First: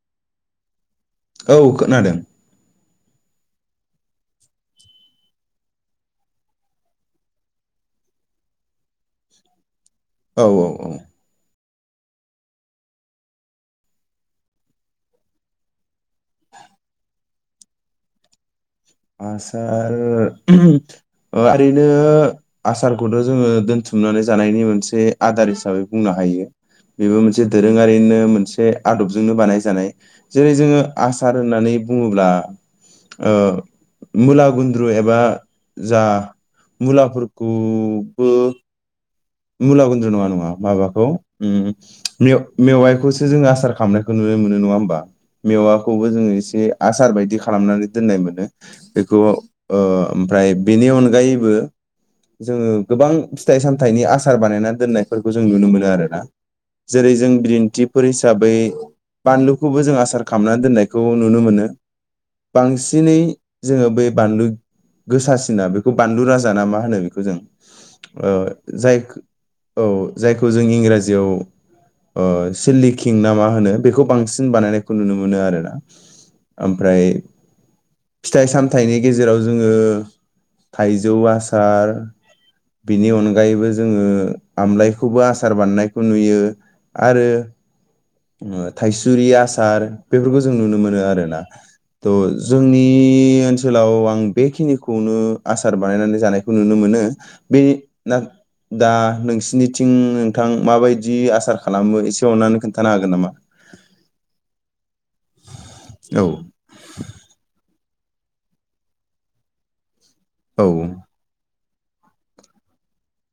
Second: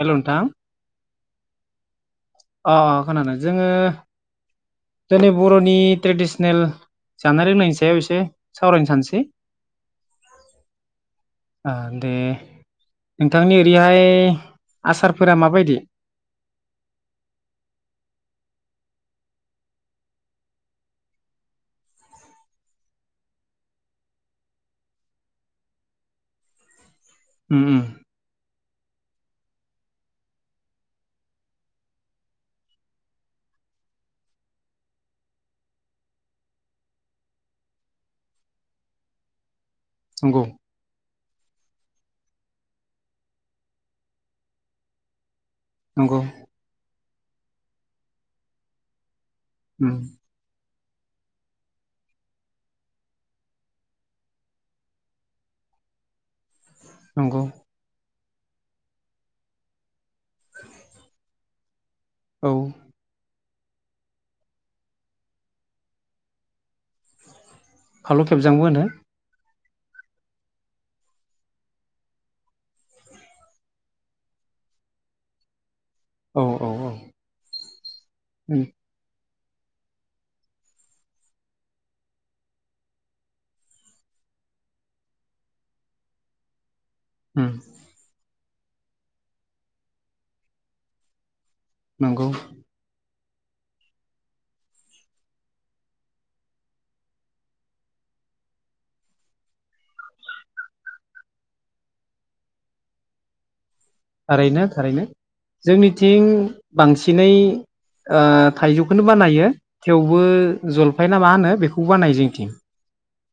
Hello नोंथां औ खोनादों अ अ खोनादों जोङो दोनै‌ बर'नि ट्रेडिसनेल जानाय लोंनायनि सायाव एसे सावरायनो सानसै औ औ औ ओ दे नोंथांनि ओरैहाय आसारफोरा माबायदि आसार [unintelligible] ओरैनो आसारखौथ' जोङो दोनथुमनानै जानायनि मोनसे आदार हिसाबै बुंनो हायो बेबो मोनसे उम उम दोरोङारिनिनो मोनसे आदबजोंनो बानायजानाय जेरै जोङो आसार होननानै बुङोब्ला ओ मुला गुन्द्रु एबा जा मुलाफोरखौबो मुला गुन्द्रु नङा नंगौ नङा माबाखौ उम मेवाइ-मेवाइखौसो जोङो आसार खालामनायखौ नुनो मोनो नङा होमबा मेवाखौबो नंगौ जोङो एसे आसार बाय दि खालामनानै दोननाय मोनो बेखौ ओ उम ओमफ्राय बेनि अनगायैबो जोङो गोबां फिथाइ सामथाइनि आस सार बानायनानै दोननायफोरखौ जों नुनो मोनो आरो ना जेरै जों नंगौ बिदिन्थि फोरसि थाबै बानलुखौबो जों आसार खालामनानै दोननायखौ नुनो मोनो औ बांसिनै जोङो बै बानलु गोसासिना बेखौ बानलु राजा ना मा होनो बेखौ जों फानलु ओ खेबजांबो होनो जाय औ जायखौ जों इंराजियाव ओ सिलिकिं ना मा होनो बेखौ बांसिन बानायनायखौ नुनो मोनो आरोना औ औ औ ओमफ्राय फिथाइ उम सामथायनि गेजेर जेराव जोङो थाइजौ आसार बिनि अनगायैबो जोङो ओ आमलायखौबो आसार बानायनायखौ नुयो आरो उम ओ थाइसुरि आसार बेफोरखौ जों नुनो मोनो आरो ना त' नंगौ जोंनि ओनसोलाव आं बेखिनिखौनो आसार बानायनानै जानायखौ नुनो मोनो बे दा नोंसिनिथिं नोंथां माबायदि आसार खालामो एसे अननानै खोनथा हागोन नामा थारैनो थारैनो औ जोंनिथिं बांसिनै ओ थाइजौखौनो बानायो थेवबो औ जलफाय ना मा होनो बेखौ खौ बानायो जोंनिथिं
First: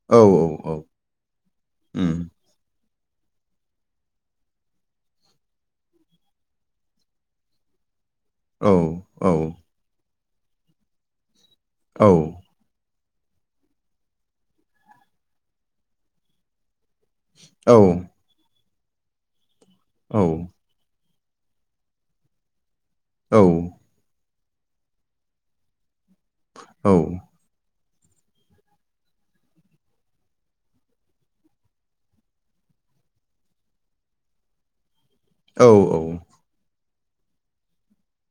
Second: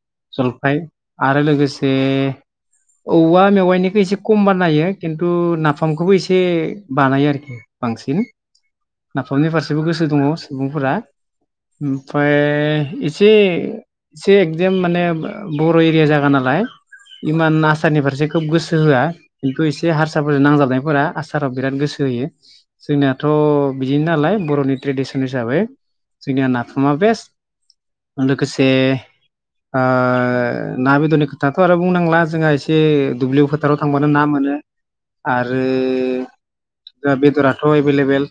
औ औ जलफाय आरो लोगोसे उम औवा मेवाइनिखौ एसे खम बानायो खिन्थु नाफामखौबो एसे बानायो आरोखि बांसिन औ औ नाफामनि फारसेबो गोसो दङ सुबुंफोरा औ ओमफ्राय से एदेम माने बर' एरिया जागा नालाय इमान औ आसारनि फारसे खोब गोसो होआ बेखौ एसे औ हारसाफोर नांजाबनायफोरा आस साराव बिराद गोसो होयो जोंनियाथ' औ बिदि नालाय बर'नि ट्रेडिसन हिसाबै जोंनिया औ नाफामा बेस्ट लोगोसे ओ ना बेदरनि खोथाथ' आरो बुंनांला जोंहा एसे दुब्लियाव फोथाराव थांबानो ना मोनो आरो औ दा बेदर आथ एभेलेबेल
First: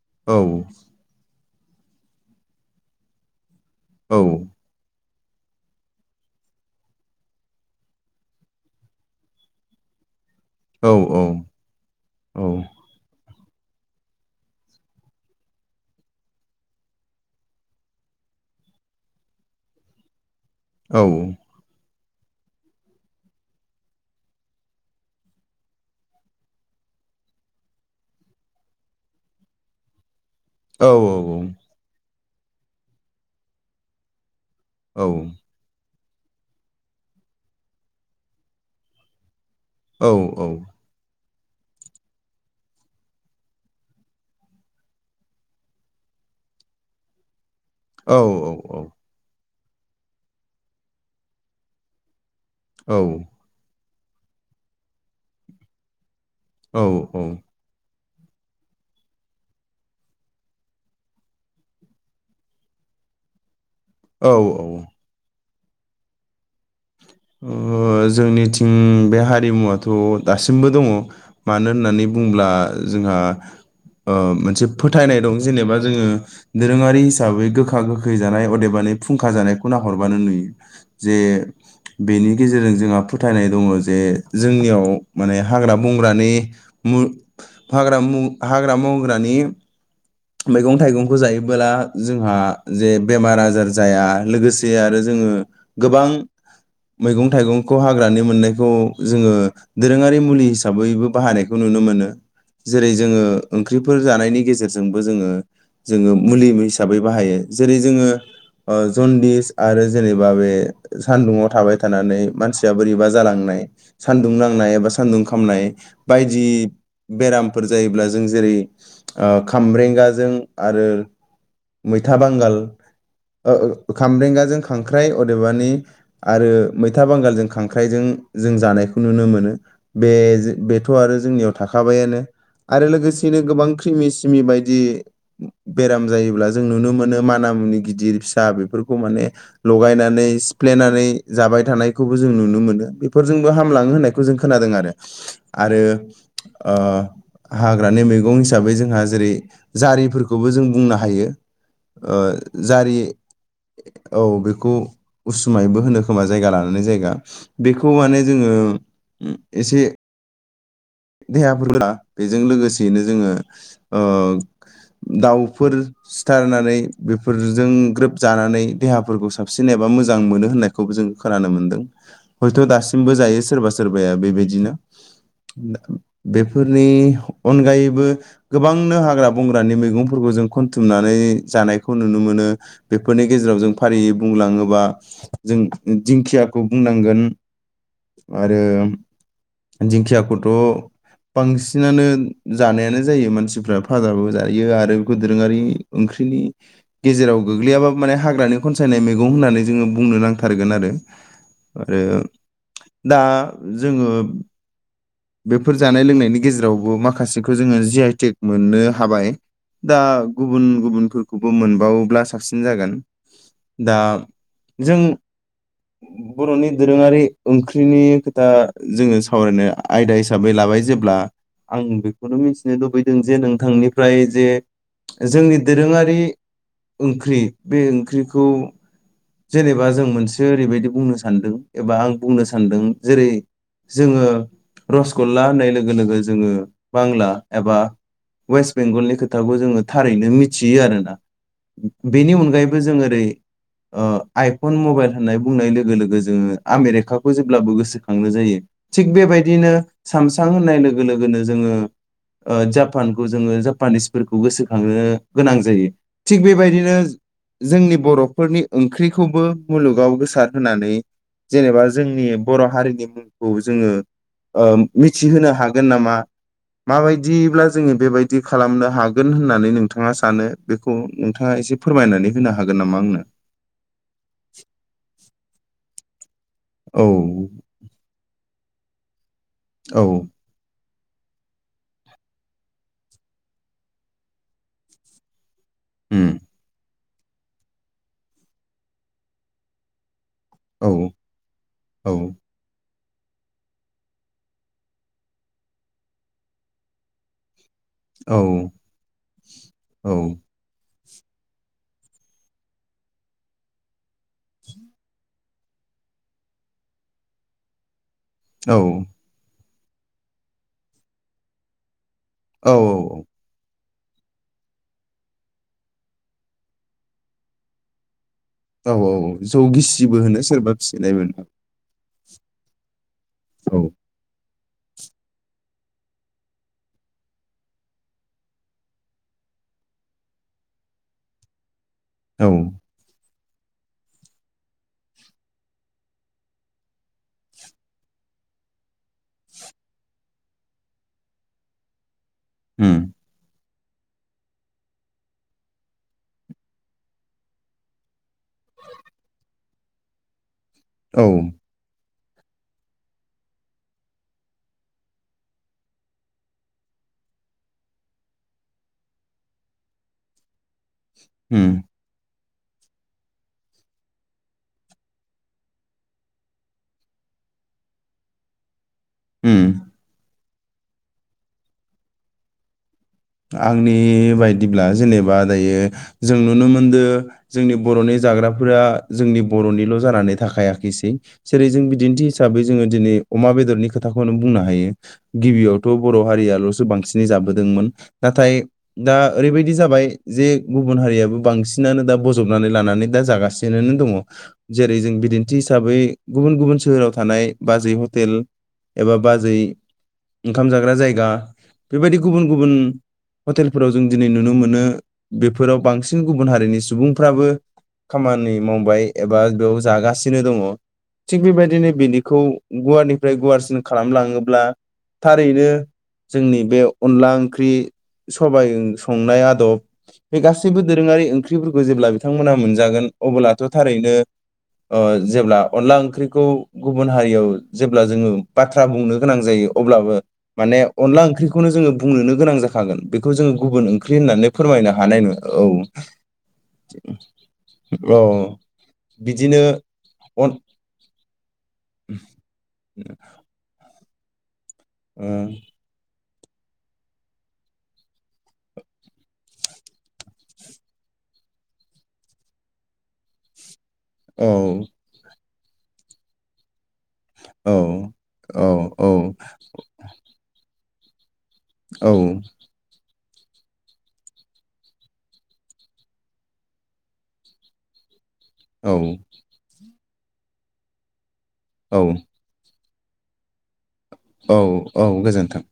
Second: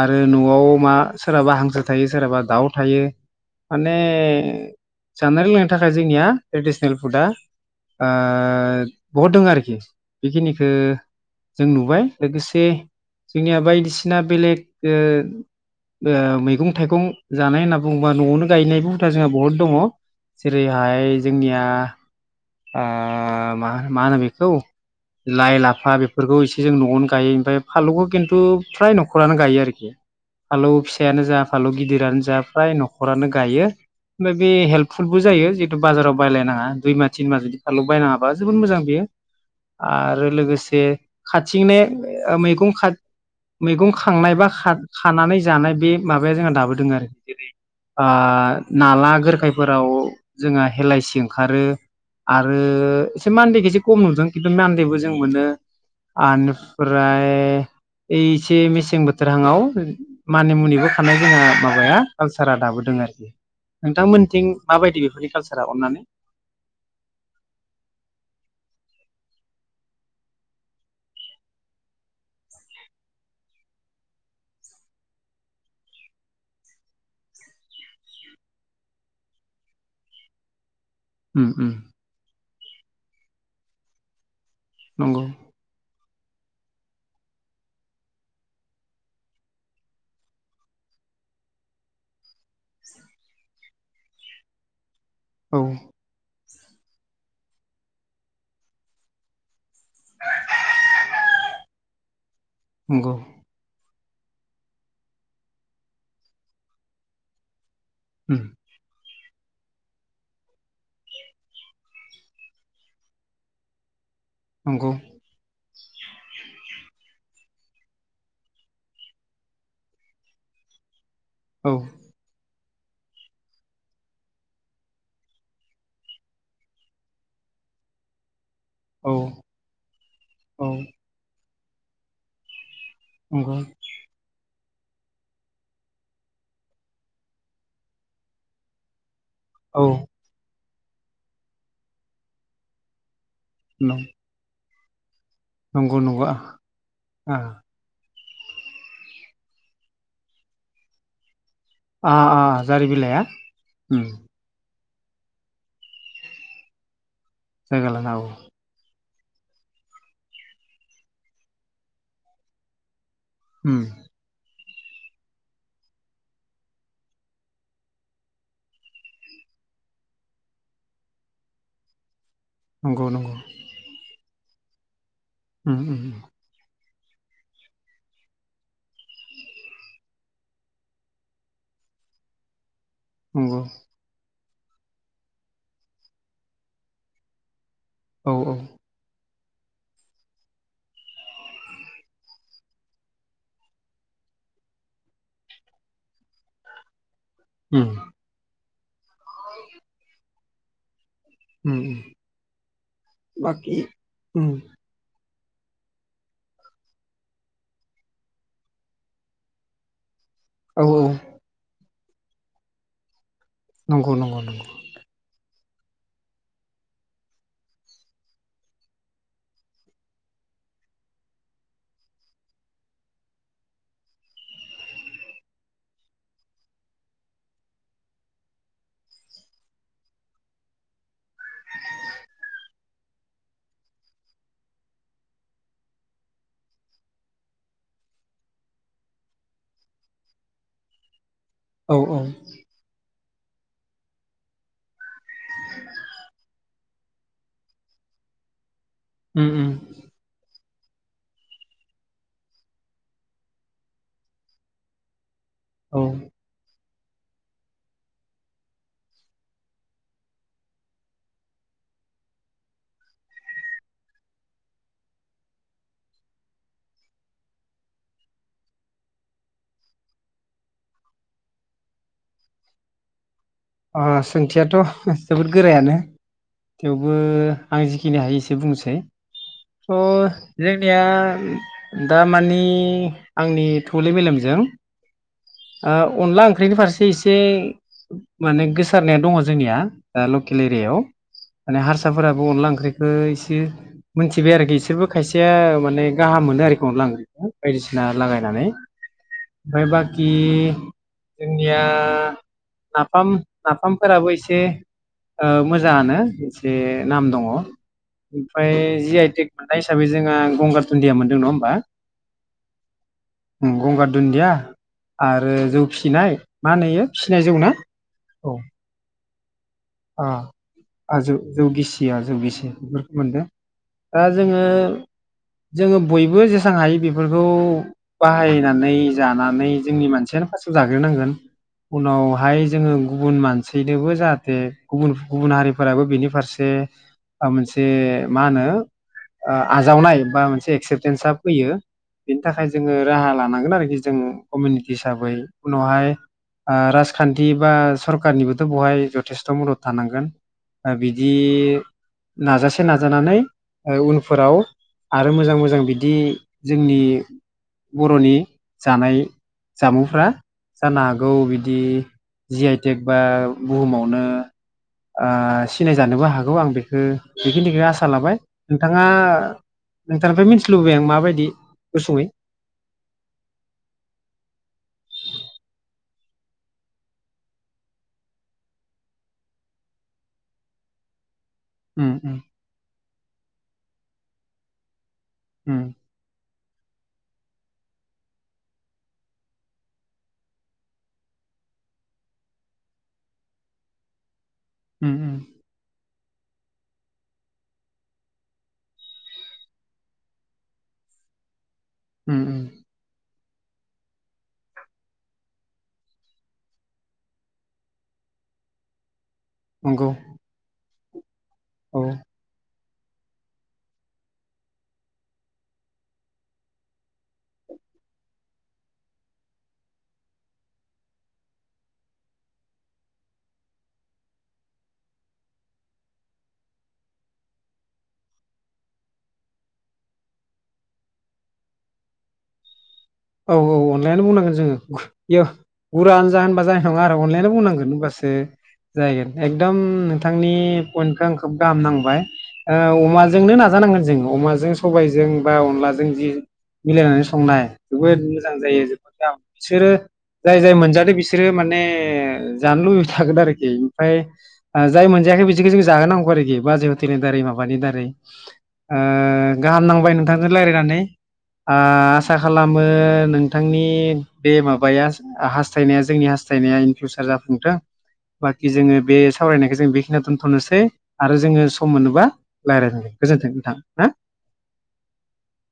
आरो न'आव मा सोरहाबा हांसो थायो सोरहाबा दाउ थायो माने औ जानाय लोंनायनि थाखाय जोंनिया ट्रेडिसनेल फुडा ओ बहुद दोङो आरोखि बेखिनिखो जों नुबाय लोगोसे जोंनिया बायदिसिना बेलेग ओ ओ मैगं थाइगं जानाय होनना बुङोबा न'आवनो गायनाय बो हुथा जोंहा बहुद दङ जेरैहाय जोंनिया ओ मा मा होनो बेखौ लाइ लाफा बेफोरखौ एसे जों न'आवनो गायो ओमफ्राय फानलौखौ खिन्थु फ्राय न'खरानो गायो आरोखि फालौ फिसायानो जा फालौ गिदिरानो जा फ्राय न'खरानो गायो ओमफाय बे फुलबो जायो जितु बाजाराव बायलायनाङा दुइ मा तिन मा जुदि फालु बायनाङाबा जोबोद मोजां बियो आरो लोगोसे खाथिंने ओ मैगं खा मैगं खांनाय बा खा खानानै जानाय बे माबाया जोंहा दाबो दोङो आरो जेरै ओ औ नाला गोरखाय फोराव जोंहा हेलाइसि ओंखारो औ आरो औ से मानदेखेजे खम नुदों खिन्थु मान्देबो जों मोनो आनिफ्राय ओइ एसे मेसें बोथोरहां आव मानि मुनिबो खानाय जोंहा माबाया कालसारा दाबो दोङो आरोखि नोंथां थिं माबायदि ओ बेफोरनि बेफोरनि खालसा रा अनानै ओ जोंनिथिं बे हारिमुवथ' दासिमबो दङ मानो होननानै बुंब्ला जोंहा ओ मोनसे फोथायनाय दं जेनेबा जोङो दोरोङारि हिसाबै गोखा गोखै जानाय अदेबानि फुंखा जानायखौ नाहरबानो नुयो जे उम उम नि गेजेरजों जोंहा फोथायनाय दङ जे जोंनियाव नंगौ माने हाग्रा बं ग्रा नि मु फाग्रा मु हाग्रा बंग्रानि मैगं थाइगंखौ जायोबोला जोंहा जे बेमार आजार जाया लोगोसे आरो जोङो औ गोबां मैगं थाइगंखौ हाग्रानि मोननायखौ जोङो दोरोङारि मुलि हिसाबैबो बाहायनायखौ नुनो मोनो जेरै नंगौ जोङो ओंख्रि फोर जानायनि गेजेर जोंबो जोङो जोङो मुलि हिसाहबैबो बाहायो जेरै जोङो उम ओ जनदिस आरो जेनेबा बे सानदुङाव थाबाय थानानै मानसिया बोरैबा जालांनाय सान्दुं नांनाय एबा नंगौ सान्दुं खामनाय बायदि बेरामफोर जायोब्ला जों जेरै ओ खामब्रेंगाजों आरो औ मैथा बांगाल ओ ओ खामब्रेंगाजों खांख्राइ अदेबानि आरो मैथा बांगालजों खांख्राइजों जों जानायखौ औ नुनो मोनो बे औ बेथ' आरो जोंनियाव थाखाबायानो आरो लोगोसेनो नंगौ गोबां क्रिमिस बेबायदि बेराम जायोब्ला जों नुनो मोनो माना मुनि गिदिर फिसा बेफोरखौ माने औ लगायनानै सिप्लेनानै जाबाय थानायखौबो जों नुनो मोनो बे बेफोरजोंबो हामलाङो नं होननायखौ जों खोनादों आरो [unintelligible] आरो नंगौ नंगौ आ ओ आ हाग्रानि मैगं गं हिसाबै जोंहा जेरै जारिफोरखौबो जों बुंनो हायो आ ओ आ जारि बिलाइआ उम औ बेखौ उसुमायबो होनो खोमा जायगा लानानै जायगा जायगा बेखौ लाना माने औ जोङो उम एसे देहाफोरा बेजों लोगोसेयैनो जोङो उम ओ दाउफोर सिथारनानै बेफोरजों ग्रोब जानानै देहाफोरखौ साबसिन एबा मोजां मोनो होननायखौबो जों खोनानो मोनदों। हयथ' नंगौ दासिमबो नंगौ जायो सोरबा सोरबाया बेबायदिनो [inaudible] उम दा उम बेफोर नि अनगायैबो गोबांनो हाग्रा बंग्रानि मैगंफोरखौ जों खनथुमनानै जानायखौ नुनो मोनो बेफोरनि गेजेराव नंगौ जों फारियै बुंलाङो बा जों दिंखियाखौ बुंनांगोन औ औ आरो दिंखियाखौ थ' बांसिनानो जानायानो जायो मानसिफ्रा फाजाबो जायो आरो बेखौ दोरोङारि ओंख्रिनि गेजेराव उम गोग्लैयाबाबो माने हाग्रानि खनसायनाय मै गं होननानै जोङो बुंनो नां थारगोन आरो उम उम आरो दा बाखि जोङो उम बेफोर जानाय लोंनायनि गेजेरावबो माखासेखौ जोङो जि आइ टेक मोननो हाबाय दा गुबुन औ औ गुबुनफोरखौबो मोनबाव ब्ला साबसिन जागोन दा नंगौ नंगौ नंगौ जों बर'नि दोरोङारि ओंख्रिनि खोथा जोङो सावरायनो आयदा हिसाबै लाबाय जेब्ला आं बेखौनो मिथिनो लुबैदों जे नोंथांनिफ्राय जे जोंनि दोरोङारि ओंख्रि बे ओंख्रिखौ जेनेबा जों मोनसे ओरैबायदि बुंनो सानदों एबा आं बुंनो सानदों जेरै जोङो रसगल्ला होननाय लोगो लोगो जोङो बांला एबा वेस्ट बेंगलनि खोथाखौ जोङो थारैनो मिथियो आरोना औ बेनि अनगायैबो जों ओरै ओ आइफन मबाइल होननाय बुंनाय लोगो लोगो जोङो आमेरिकाखौ जेब्लाबो गोसोखांनो जायो थिग बे उम उम दिनो सामसां होननाय लो गो लोगोनो जोङो ओ जापानखौ जोङो जापानिसफोरखौ गोसोखाङो गोनां जायो औ थिग बेबायदिनो जोंनि बर'फोरनि ओंख्रिखौबो मुलुगाव गोसार होनानै जेनेबा जोंनि बर' हारिनि मुंखौ जोङो ओ मिथिहोनो हागोन नामा माबायदिब्ला जोङो बेबायदि खालामनो हागोन होननानै नोंथाङा सानो बेखौ नोंथाङा एसे फोरमायनानै होनो हागोन नामा आंनो अ सोंथियाथ' जोबोर गोरायानो औ थेवबो आं जिखिनि हायो से बुंसै अ औ जे निया दामानि आंनि थौले मेलेमजों ओ उम अनला ओंख्रिनि फारसे इस से माने गोसारनाया दङ जोंनिया दा लकेल औ एरियायाव माने औ हारसाफोराबो अनला ओंख्रि खो इसे मोनथिबाय आरोखि इसोरबो खायसेया माने गाहाम मोनो आरोखि अनला ओंख्रिखो बायदिसिना औ लागायनानै ओमफाय बा औ खि जोंनिया नाफाम नाफामफोराबो एसे ओ मोजाङानो एसे नाम दङ औ ओमफ्राय जि आइ थेग मोन्नाय हिसाबै जोंहा गंगार दुन्दिया मोनदों नङा होमबा औ औ औ गंगार दुन्दिया आरो जौ फिसिनाय मा होनो इयो फिसिनाय जौ ना औ औ औ जौ गिसिबो आ होनो सोरबा फिसिनायमोन आजौ औ जौ गिसिया जौ गिसि बेफोरखौ मोनदों आ जोङो ङो जोङो बयबो जेसेबां हायो बेफोरखौ बाहायनानै जानानै जोंनि मानसियानो फार्स्टआव जाग्रोनांगोन औ उनावहाय जोङो गुबुन मान सैनोबो जाहाथे गुबुन गुबुन हारिफोराबो बेनि फारसे आ मोनसे मा होनो ओ आजावनाय बा मोनसे एक्सेप्टेन्सा फैयो बेनि थाखाय जोङो उम राहा लानांगोन आरो जे जों कमनिथि हिसाबै उनावहाय आ राजखान्थि बा सर खारनिबोथ' बहाय जथेस्थ' मदद थानांगोन दा औ बिदि नाजासे नाजानानै ओ उनफोराव आरो मोजां मोजां बिदि जोंनि बर'नि जानाय जामुंफ्रा जानो हागौ बिदि उम जि आइ टेक बा बुहुमावनो ओ सिनायजानोबो हागौ आं बेखो बेखिनिखौ आसा लाबाय नोंथाङा उम नोंथांनिफ्राय मिथ लुबैयो आं माबायदि गुसुङै आंनि बायदिब्ला जेनेबा दायो जों नुनो मोनदो जोंनि बर'नि जाग्राफोरा जोंनि बर'निल' जानानै थाखायाखैसै जेरै जों उम बिदिन्थि उम हिसाबै जोङो दिनै अमा बेदरनि खो थाखौनो बुंनो हायो उम गिबियावथ' बर' हारियाल'सो बांसिनै जाबोदोंमोन नाथाय दा ओरैबायदि जाबाय जे गुबुन हारियाबो बांसिनानो दा बजबनानै लानानै दा जागासिननो दङ जेरै उम जों उम बिदिन्थि हिसाबै गुबुन गुबुन सोहोराव थानाय बाजै हटेल एबा बाजै ओंखाम जाग्रा जायगा बेबायदि उम गुबुन गुबुन उम हटेलफोराव जों दिनै नुनो मोनो बेफोराव बांसिन गुबुन हारिनि सुबुंफ्राबो खामानि मावबाय एबा बेव नंगौ जागासिनो दङ थिग बेबायदिनो औ बिनिखौ गुवारनिफ्राय गुवारसिन खालामलाङोब्ला थारैनो जोंनि बे अनला ओंख्रि सबाय ओं संनाय आदब बे गासैबो दोरोङारि ओंख्रिफोरखौ जेब्ला बिथांमोना मोनजागोन अब्लाथ' थारैनो ओ जेब्ला अनला ओंख्रिखौ गुबुन हारियाव जेब्ला जोङो बाथ्रा बुंनो गोनां जायो अब्लाबो माने अनला ओंख्रिखौनो जोङो बुंनोनो गोनां जाखा थागोन औ औ अनलायानो बुंनांगोन जोङो अ हानाय नङा यो औ गुरा आनजा होनबा जानाय नङा आरो अनलायानो बुंनांगोन औ हबासो जाहगोन बिदिनो एकदम नोंथांनि अन पइन्टखौ आं खोब गाहाम नांबाय ओ अमाजोंनो नाजानांगोन जों अमाजों सबायजों बा अनलाजों जि मिलायनानै संनाय जोबोद मोजां जायो जोबोद गाम बिसोरो जाय जाय मोनजादों बिसोरो माने जानो लुबैबाय थागोन आरोखि ओमफ्राय ओ आ जाय मोनजायाखै बि सोरखौ जाहोनांगौ आरोखि बाजै ह टेलनि दारै औ माबानि दारै औ ओ औ गाहाम नांबाय नोंथांजों रायलायनानै आ औ आसा ओ नोंथांनि बे माबाया हासथायनाया जोंनि हासथायनाया इन फिउचार जाफुंथों बाखि औ जोङो बे सावरायनायखौ जों बे खिनियाव दोन थ'नोसै आरो जोङो सम औ मोनोबा रायलायफिनगोन गोजोन्थों नोंथां ना औ औ गोजोन्थों